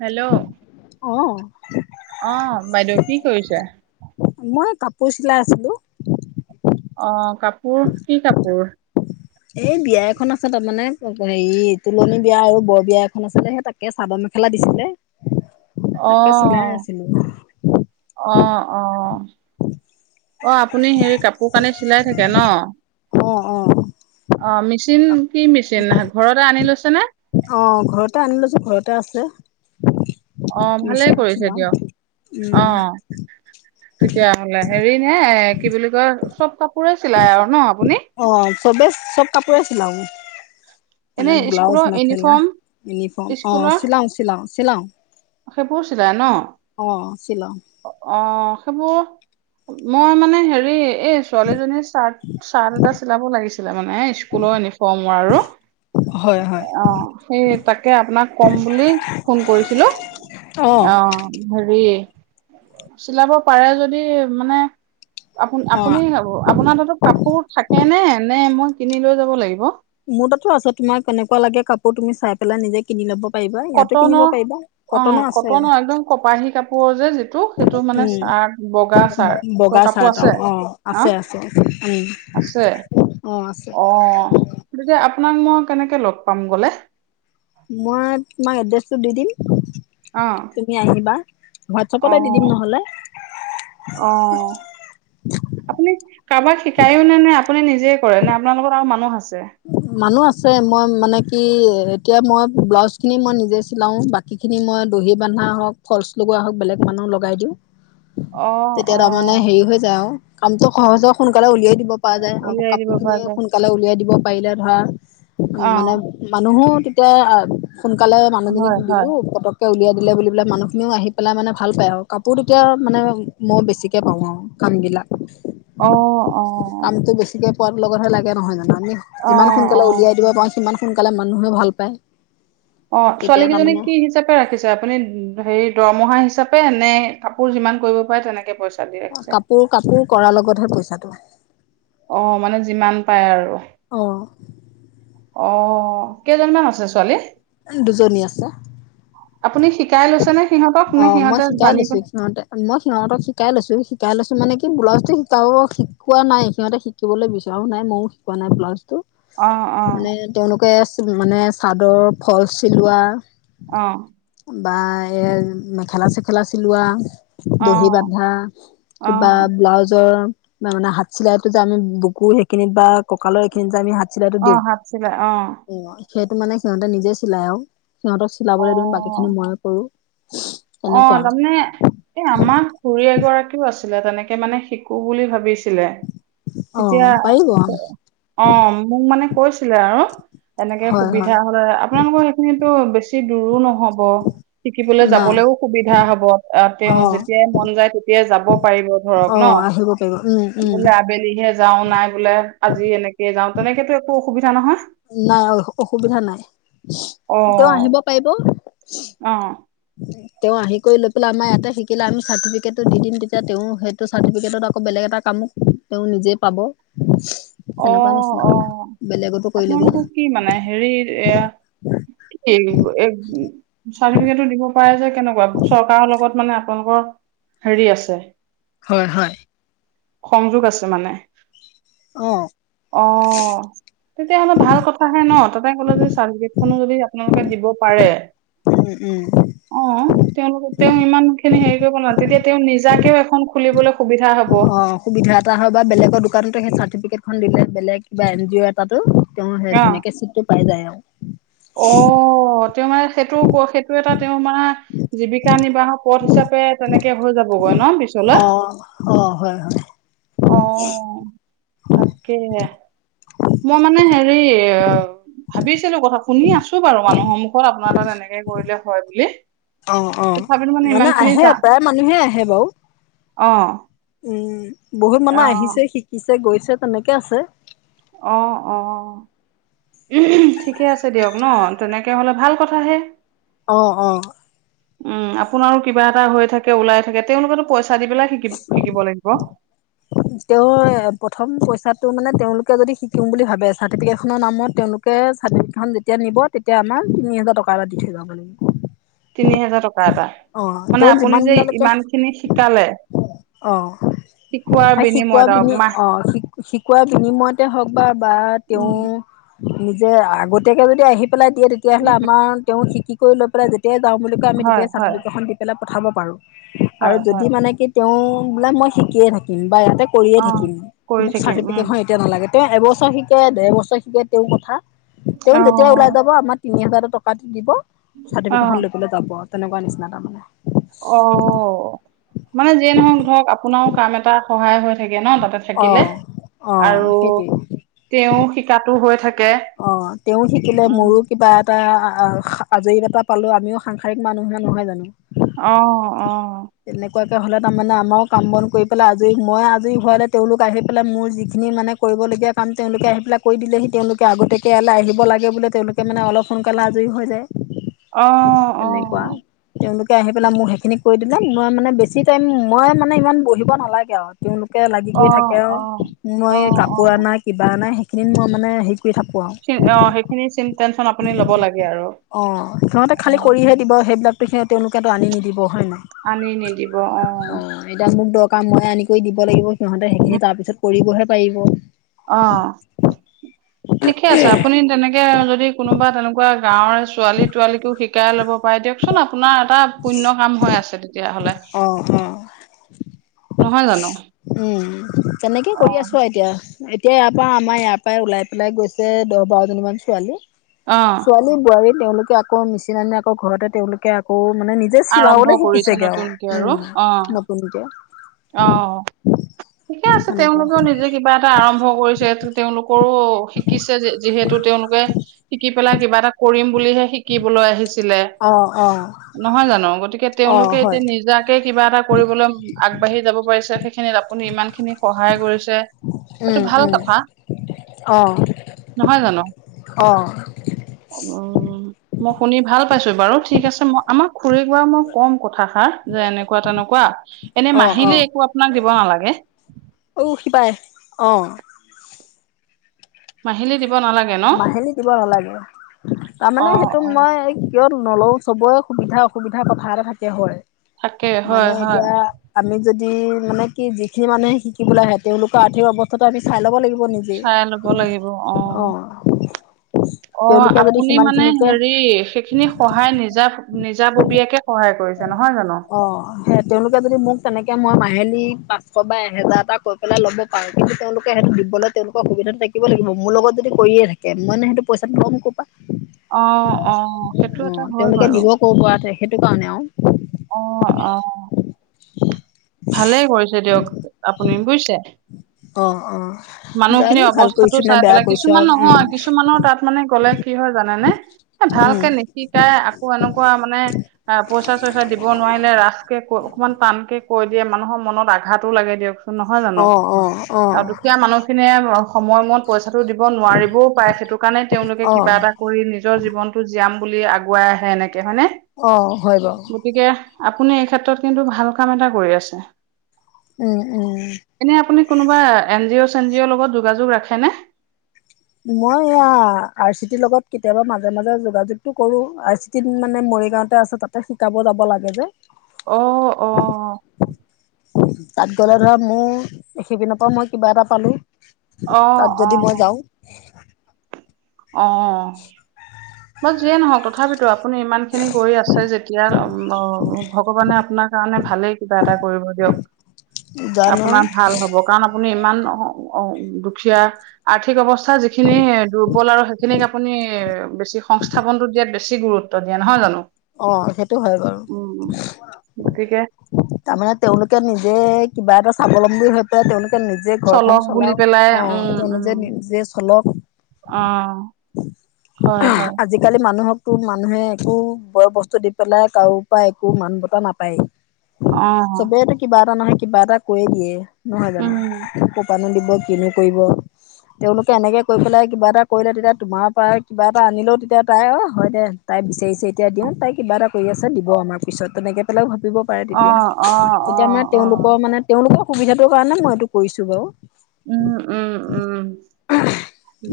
Hello? অ' অ' বাইদেউ কি কৰিছে? মই কাপোৰ চিলাই আছিলো। অ' কাপোৰ কি কাপোৰ? এই বিয়া এখন আছে তাৰমানে, হেৰি তোলনি বিয়া আৰু বৰ বিয়া এখন আছিলে। সেই তাকে তাকে চাবৰ মেখেলা দিছিলে। উম। তাকে চিলাই অ', আছিলো। অ', অ', অ'। আপুনি হেৰি কাপোৰ কানি চিলাই থাকে ন? অ', অ'। অ', মেচিন কি মেচিন, ঘৰতে আনি লৈছেনে? অ', ঘৰতে আনি লৈছোঁ, ঘৰতে আছে। অ', ভালেই মেচিনত কৰিছে চিলাও। দিয়ক, উম, অ'। তেতিয়াহ'লে হেৰিনে, এ কি বুলি কয়, চব কাপোৰে চিলাই আৰু ন' আপু অ', চবেই, চব কাপোৰে চিলাওঁ। এনে মানে ব্লাউজ, স্কুলৰ মেখেলা, ইউনিফৰ্ম ইউনিফম অ', চিলাওঁ চিলাওঁ, চিলাওঁ। সেইবোৰো চিলাই ন? চিলাও অ', সেইবোৰ মই মানে হেৰি এই ছোৱালীজনীৰ চাৰ্ট, চাৰ্ট এটা চিলাব লাগিছিলে, মানে ইস্কুলৰ ইউনিফৰ্মৰ আৰু। হয় হয় অ', সেই তাকে, আপোনাক কম বুলি ফোন কৰিছিলোঁ। অ'। অ', হেৰি চিলাব পাৰে যদি, মানে অ' আপুন-আপুনি আপোনাৰ তাতো কাপোৰ থাকেনে, নে মই কিনি লৈ যাব লাগিব? মোৰ তাতো আছে, তোমাৰ কেনেকুৱা লাগে কাপোৰ তুমি চাই পেলাই নিজে কিনি ল'ব পাৰিবা। ইয়াতো কিনিব কটনৰ পাৰিবা, অ', কটনো আছে। কটনৰ একদম কপাহী কাপোৰৰ যে, যি টো সেইটো মানে চাৰ্ট, বগা উম চাৰ্টতৰ বগা কাপোৰ চাৰ্ট আছে অ অ আ? আছে আছে উম আছে, অ আছে অ', এতিয়া আপোনাক মই কেনেকে লগ পাম গ'লে? মই তোমাক এড্ৰেছটো দি দিম। অ', তুমি আহিবা, হোৱাটছএপতে দি দিম অ', নহ'লে। অ'। আপুনি কাৰবাক শিকায়োনে? নে আপুনি নিজে কৰে, নে, আপোনাৰ লগত আৰু মানুহ আছে? মানুহ আছে, মই মানে কি এতিয়া মই ব্লাউজখিনি মই নিজে চিলাওঁ, বাক কিখিনি মই দহি বান্ধা হওঁক, ফলচ লগোৱা হওঁক, বেলেগ মানুহ লগাই দিওঁ। [inaudible] অ', তেতিয়া তাৰমানে অ', হেৰি হৈ যায় আৰু, কামটো সহজ হৈ সোনকালে উলিয়াই দিব। পৰা যায় আৰু, উলিয়াই দিব কাপোৰ পৰা খিনিয়ে সোন যায়। সোনকালে উলিয়াই দিব পাৰিলে ধৰা, অ মানে মানুহো তেতিয়া আ সোনকালে মানুহজনীক হয়, হয়। দিলোঁ, পতক কে উলিয়াই দিলে বুলি পেলাই, মানুহখিনিও আহি পেলাই মানে ভাল পায় আৰু, কাপোৰ তেতিয়া মানে মই বেছিকে পাওঁ আৰু। কামবিলাক, অ', অ', কামটো বেছিকে পোৱাৰ লগতহে লাগে নহয় জানোঁ? আমি যিমান অ', সোনকালে অ', উলিয়াই দিব পাৰোঁ, সিমান সোনকালে মানুহে ভাল পায়। অ', ছোৱালী তেতিয়া কিজনীক তাৰমানে কি হিচাপ ৰাখিছে? আপুনি হেৰি দৰমহা হিচাপে নে, কাপোৰ যিমান কৰিব পাৰে তেনেকে পইচ কাপোৰ, কাপোৰ কৰাৰ লগতহে পইচাটো। অ', মানে যিমান পায় আৰু। অ অ', কেইজনীমান আছে ছোৱালী? দুজনী আছে। আপুনি শিকাই লৈছেনে সিহঁতক? অ নে মই সিহঁতে শিকাই জানি পে লৈছো সিহঁতে মই সিহঁতক শিকাই লৈছোঁ, শিকাই লৈছোঁ মানে কি ব্লাজটো শিকাব শিকোৱা নাই, সিহঁতে শিক শিকিবলৈ বিচৰাও নাই, ময়ো শিকোৱা নাই ব্লাউজটো। অ অ মানে তেওঁলোকে মানে, চাদৰ ফলচ চিলোৱা অ'। বা এ মেখেলা, চেখেলা চিলোৱা। অ অ দহি বান্ধা, অ কিবা ব্লাউজৰ বা মানে হাত চিলাইতো যে, আমি বুকুৰ সেইখিনিত বা কঁকালৰ এইখিনিত যে, আমি হাত চিলাইটো অ দিওঁ হাত চিলাই অ অ', সেইটো মানে সিহঁতে নিজে চিলাই আৰু। সিহঁতক অ চিলাবলৈ দিও, বাকীখিনি মইয়ে কৰোঁ। অ, তাৰমানে এ আমাৰ খুৰী এগৰাকীও আছিলে তেনেকে মানে শিকো বুলি ভাবিছিলে অ তেতিয়া পাৰিব অ, মোক মানে কৈছিলে আৰু এনেকে হয় হয় সুবিধা হলে আপোনালোকৰ সেইখিনিতো বেছি দূৰো নহ'ব শিকিবলৈ নাই যাবলৈও সুবিধা হব [unintelligible] অ তেওঁ যেতিয়াই মন যায় তেতিয়াই যাব পাৰিব ধৰক অ ন আহিব পাৰিব উম, উম। বোলে আবেলিহে যাওঁ, নাই বোলে আজি এনেকে যাওঁ, তেনেকেতো একো অসুবিধা নহয়? নাই অ, অসুবিধা নাই, অ তেওঁ আহিব পাৰিব। অ। [inaudible] তেওঁ আহি কৰি লৈ পেলাই আমাৰ ইয়াতে শিকিলে আমি চাৰ্টিফিকেটো দি দিম তেতিয়া তেওঁ সেইটো চাৰ্টিফিকেটত আকৌ বেলেগ এটা কামো তেওঁ নিজে পাব, অ তেনেকুৱা অ নিচিনা। বেলেগতো কৰি ল'ব আপোনালোকক কি মানে হেৰি এইয়া [unintelligible] চাৰ্টিফিকেটো দিব পাৰে যে কেনেকুৱা চৰকাৰৰ লগত মানে আপোনালোকৰ হেৰি আছে? হয়, হয়। সংযোগ আছে মানে। অ। অ। তেতিয়াহ'লে ভাল কথাহে ন, তাতে কলে যদি চাৰ্টিফিকেটখনো যদি আপোনালোকে দিব পাৰে, উম, উম। অ। [unintelligible] তেওঁ ইমান খিনি হেৰি কৰিব নালাগে তেতিয়া তেওঁ নিজাকেও এখন খুলিবলৈ সুবিধা হব। অ, সুবিধা এটা হয় বা বেলেগৰ দোকানতো সেই চাৰ্টিফিকেটখন দিলে কিবা এন জি অ' তাতো তেওঁ সেই অ ধুনীয়াকে চিটটো পাই যায় আৰু। অ, তেওঁ মানে সেইটো [unintelligible] সেইটো এটা তেওঁ মানে জীৱিকা নিৰ্বাহক পথ হিচাপে তেনেকে হৈ যাবগৈ ন পিছলৈ? অ অ হয় হয় অ, তাকেহে মই মানে হেৰি অ ভাবিছিলোঁ কথা, শুনি আছোঁ বাৰু মানুহৰ মুখত আপোনাৰ তাত এনেকে কৰিলে হয় বুলি। অ অ তথাপিতো ইমান মানে খিনি আহে প্ৰায় মানুহে আহে বাৰু অঁ উম, বহুত মানুহ আহিছে, শিকিছে, গৈছে তেনেকে আছে। অ অ [unintelligible] ঠিকে আছে দিয়ক ন তেনেকে হ'লে ভাল কথাহে। অ অ। উম আপোনাৰো কিবা এটা হৈ থাকে ওলাই থাকে তেওঁলোকেতো পইচা পেলাই শিকি শিকিব লাগিব ব তেওঁৰ প্ৰথম পইচাটো মানে তেওঁলোকে যদি শিকিম বুলি ভাবে চাৰ্টিফিকেট খনৰ নামত তেওঁলোক [unintelligible] চাৰ্টিফিকেট খন যেতিয়া নিব তেতিয়া আমাক তিনি হাজাৰ টকা এটা দি থৈ যাব লাগিব। তিনি হেজাৰ টকা এটা অ', মানে তেওঁ যিমান আপুনি যে দিনলৈকে ইমান খিনি শিকালে অ শিকোৱাৰ শিকোৱা আৰু বিনিময়ত মাহ অ শি শিকোৱা বিনিময়তে হওক বা বা তেওঁ উম জা নিজে আগতীয়াকে যদি আহি পেলাই দিয়ে তেতিয়াহলে উম আমাৰ তেওঁ শিকি কৰি লৈ পেলাই যেতিয়াই যাওঁ বুলি কয় আমি হয় তেতিয়াই হয় চাৰ্টিফিকেটখন দি পেলাই পঠাব পাৰো আৰু হয় হয় যদি মানে কি তেওঁ বোলে মই শিকিয়ে থাকিম বা ইয়াতে কৰিয়ে অ থাকিম কৰি মোক থাকিম উম চাৰ্টিফিকেটখন তেতিয়া নালাগে তেওঁ এবছৰ শিকে, দেৰ বছৰ শিকে তেওঁৰ কথা তেওঁ অ যেতিয়া ওলাই যাব আমাৰ তিনি হাজাৰ টকা দিব অ চাৰ্টিফিকেন লৈ পেলাই যাব তেনেকোৱা নিচিনা তাৰমানে। অ মানে যিয়ে নহওক ধৰক আপোনাৰো কাম এটা সহায় হৈ থাকে ন তাতে অ থাকিলে অ আৰু সেইটোৱে তেওঁ শিকাতো হৈ থাকে অ তেওঁ শিকিলে উম মোৰো কিবা এটা আজৰি এটা পালো আমিও সাংসাৰিক মানুহে নহয় জানো অ অ তেনেকোৱাকে হ'লে তাৰমানে আমাৰো কাম বন কৰি পেলাই আজৰি মই আজৰি হোৱালে তেওঁলোক আহি পেলাই মোৰ যিখিনি মানে কৰিবলগীয়া কাম তেওঁলোকে আহি পেলাই কৰি দিলেহি তেওঁলোক আগতীয়াকৈ ইয়ালে আহিব লাগে বোলে তেওঁলোকে মানে অলপ সোনকালে আজৰি হৈ যায়। অ অ তেনেকুৱা তেওঁলোকে আহি পেলাই মোৰ সেইখিনি কৰি দিলে মই মানে বেছি টাইম মই মানে ইমান বহিব নালাগে আও তেওঁলোকে লাগি অ কৰি থাকে অ আৰু অ মই অ কাপোৰ আনা কিবা আনাা সেইখিনিত মই মানে সেই কৰি থাকো আও অ সেইখিনি চি টেনচন আপুনি ল'ব লাগে আৰু অঁ সিহঁতে অ খালী কৰিহে দিব সেইবিলাক গতিকে তেওঁলোকেতো আনি নিদিব হয় নাই আনি নিদিব অ অ এতিয়া মোক দৰকাৰ ময়ে আনি কৰি দিব লাগিব সিহঁতে উম সেইখিনি তাৰপিছত কৰিবহে পাৰিব। অ ঠিকে আছে আপুনি তেনেকে যদি কোনোবা তেনেকোৱা গাঁৱৰ ছোৱালী তোৱালীকো শিকাই ল'ব পাৰে দিয়ক চোন আপোনাৰ এটা পুণ্য কাম হৈ আছে তেতিয়াহলে নহয় জানো উম তেনেকে অ কৰি আছো আও এতিয়া এতিয়া ইয়াৰ পৰা আমাৰ ইয়াৰ পৰাই ওলাই পেলাই গৈছে দহ বাৰজনীমান ছোৱালী অ ছোৱালী বোৱাৰী তেওঁলোকে আকৌ মিচিন আনে, আকৌ ঘৰতে তেওঁলোকে আকৌ মানে নি যে আৰম্ভ চিলাবলে কৰিছে শিকিছেগে নতুনকে আৰু অ উ নতুনকে অ ঠিকে আছে সেনেকে তেওঁলোকেও নিজে কিবা এ টা আৰম্ভ কৰিছে তেওঁলোকৰো শিকিছে যিহেতু তেওঁলোকে শিকি পেলাই কিবা এটা কৰিম বুলিহে শিকিবলৈ আহি ছিলে অ অ নহয় জানো গতিকে অ তেওঁলোকে হয় এতিয়া নিজাকে কিবা এটা কৰিবলৈ আগবাঢ়ি যাব পাৰিছে সেই সেইখিনিত আপুনি ইমানখিনি সহায় কৰিছে এইটো উম ভাল উম কথা। অ নহয় অ উ মই শুনি ভাল পাইছো বাৰু ঠিক আছে মই আমাক খুুৰিক বা মই ক'ম কথাষাৰ যে এনেকোৱা তেনেকোৱা এনে অ মাহিলী একো আপোনাক দিব নালাগে অ সিপাৰে অ মাহিলী দিব নালাগে ন? মাহিলী দিব নালাগে তাৰমানে অ', সেইটো অ', মই কিয় নলও চবৰে সুবিধা অসুবিধা কথা এটা থাকে হয় তাকে হয়, মানে হয় এতিয়া আমি যদি মানে কি যিখিনি মানুহে শিকিবলে আহে তেওঁলোকৰ আৰ্থিক অৱস্থাটো আমি চাই ল'ব লাগিব নেকি? চাই লব লাগিব অ। অ তেওঁলোকে যদি আপুনি সিমান মানে খিনিকে হেৰি সেইখিনি সহায় নিজা নিজা ববীয়াকে সহায় কৰিছে নহয় জানো? অ সেই তেওঁলোকে যদি মোক তেনেকে মই মাহিলী পাঁচশ বা এহেজাৰ এটা কৈ পেলাই ল'ব পাৰো কিন্তু তেওঁলোকে সেইটো দিবলৈ তেওঁলোকৰ সুবিধাটো থাকিব লাগিব মোৰ লগত যদি কৰিয়ে থাকে মইনো সেইটো পইচাটো লম কৰ পা অ অ সেইটো এটা হয় বাৰু ক' পৰা সেইটো কাৰণে আৰু। অ অ উ ভালেই কৰিছে দিয়ক আপুনি বুইছে। অ অ জানো মানুহখিনিৰ ভাল অৱস্থাটো কৰিছো নে চাই বেয়া পেলাই কৰিছো কিছুমান আৰু উম নহয় কিছুমানৰ তাত মানে গ'লে কি হয় জানেনে এ উম ভালকে নি শিকাই আকৌ এনেকুৱা মানে পইচা চইচা দিব নোৱাৰিলে ৰাফকে কয় অকমান টানকে কৈ দিয়ে মানুহৰ মনত আঘাতো লাগে দিয়কচোন নহয় জানো অ অ অ আৰু দুখীয়া মানুহ খিনিয়ে সময়মত পইচাটো দিব নোৱাৰিবও পাৰে সেইটো কাৰণে তেওঁলোকে অ কিবা এটা কৰি নিজৰ জীৱনতো জীয়াম বুলি আগুৱাই আহে এনেকে হয়নে অ হয় বাৰু গতিকে আপুনি এই ক্ষেত্ৰত কিন্তু ভাল কাম এটা কৰি আছে। উম উম এনে আপুনি কোনোবা এন জি অ' চেন জি অ' লগত যোগাযোগ ৰাখে নে? মই এয়া আৰ চি টিৰ লগত কেতিয়াবা মাজে মাজে যোগাযোগটো কৰো আৰ চি টি মানে মৰিগাঁওতে আছে তাতে শিকাব যাব লাগে যে। অ অ তাত গ'লে ধৰা মোৰ সেইপিনৰ পৰা মই কিবা এটা পালো অ তাত অ যদি মই যাওঁ অ বাৰু যিয়ে নহওক তথাপিতো আপুনি ইমান খিনি কৰি আছে যেতিয়া ভগৱানে আপোনাক কাৰণে ভালেই কিবা এটা কৰিব দিয়ক জানো আপোনাৰ ভাল হ'ব কাৰণ আপুনি ইমান অ অ দুখীয়া আৰ্থিক অৱস্থা যিখিনি দুৰ্বল আৰু সেইখিনিক আপুনি বেছি সংস্থাপনটো দিয়াত বেছি গুৰুত্ব দিয়ে নহয় জানো? অ সেইটো হয় উম বাৰু গতিকে তাৰমানে তেওঁলোকে নিজে কিবা এটা স্বাৱলম্বী হৈ পেলাই তেওঁলোকে নিজ জে চলক ঘৰখন বুলি চলাওক পেলাই উম উম তেওঁলোকে নিজে চলক অ হয় হয় আজি-কালি মানুহকটো মানুহে একো বয় বস্তু দি পেলাই কাৰো পৰা একো মান বঁটা নাপায়েই। অ চবেই দেখি কিবা এটা নহয় কিবা এটা কৈয়ে দিয়ে নহয় জানো উম ক'পা নো দিব কিনো কৰিব তেওঁলোকে এনেকে কৰি পেলাই কিবা এটা কৰিলে তেতিয়া তোমাৰ পৰা কিবা এটা আনিলেও তেতিয়া তাই অ হয় দে তাই বিচাৰিছে এতিয়া দিওঁ তাই কিবা এটা কৰি আছে দিব আমাৰ পিছত তেনেকৈ পেলাইও ভাবিব পাৰে অ তেতিয়া অ অ তেতিয়া মানে অ তেওঁলোকৰ মানে তেওঁলোকৰ সুবিধাৰ কাৰণে মই এইটো কৰিছো বাৰু। উম উম উম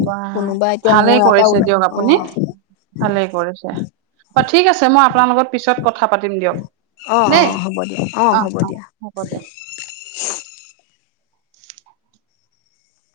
ৱাহ কোনোবা এতিয়া মোৰ ভালেই ইয়াৰ পৰা কৰিছে ওলাই দিয়ক অ আপুনি। ভালেই কৰিছে অ' ঠিক আছে, মই আপোনাৰ লগত পিছত কথা পাতিম দিয়ক অ অ দেই হ'ব দিয়া অ' হ'ব অ' দিয়া। হ'ব দিয়ক।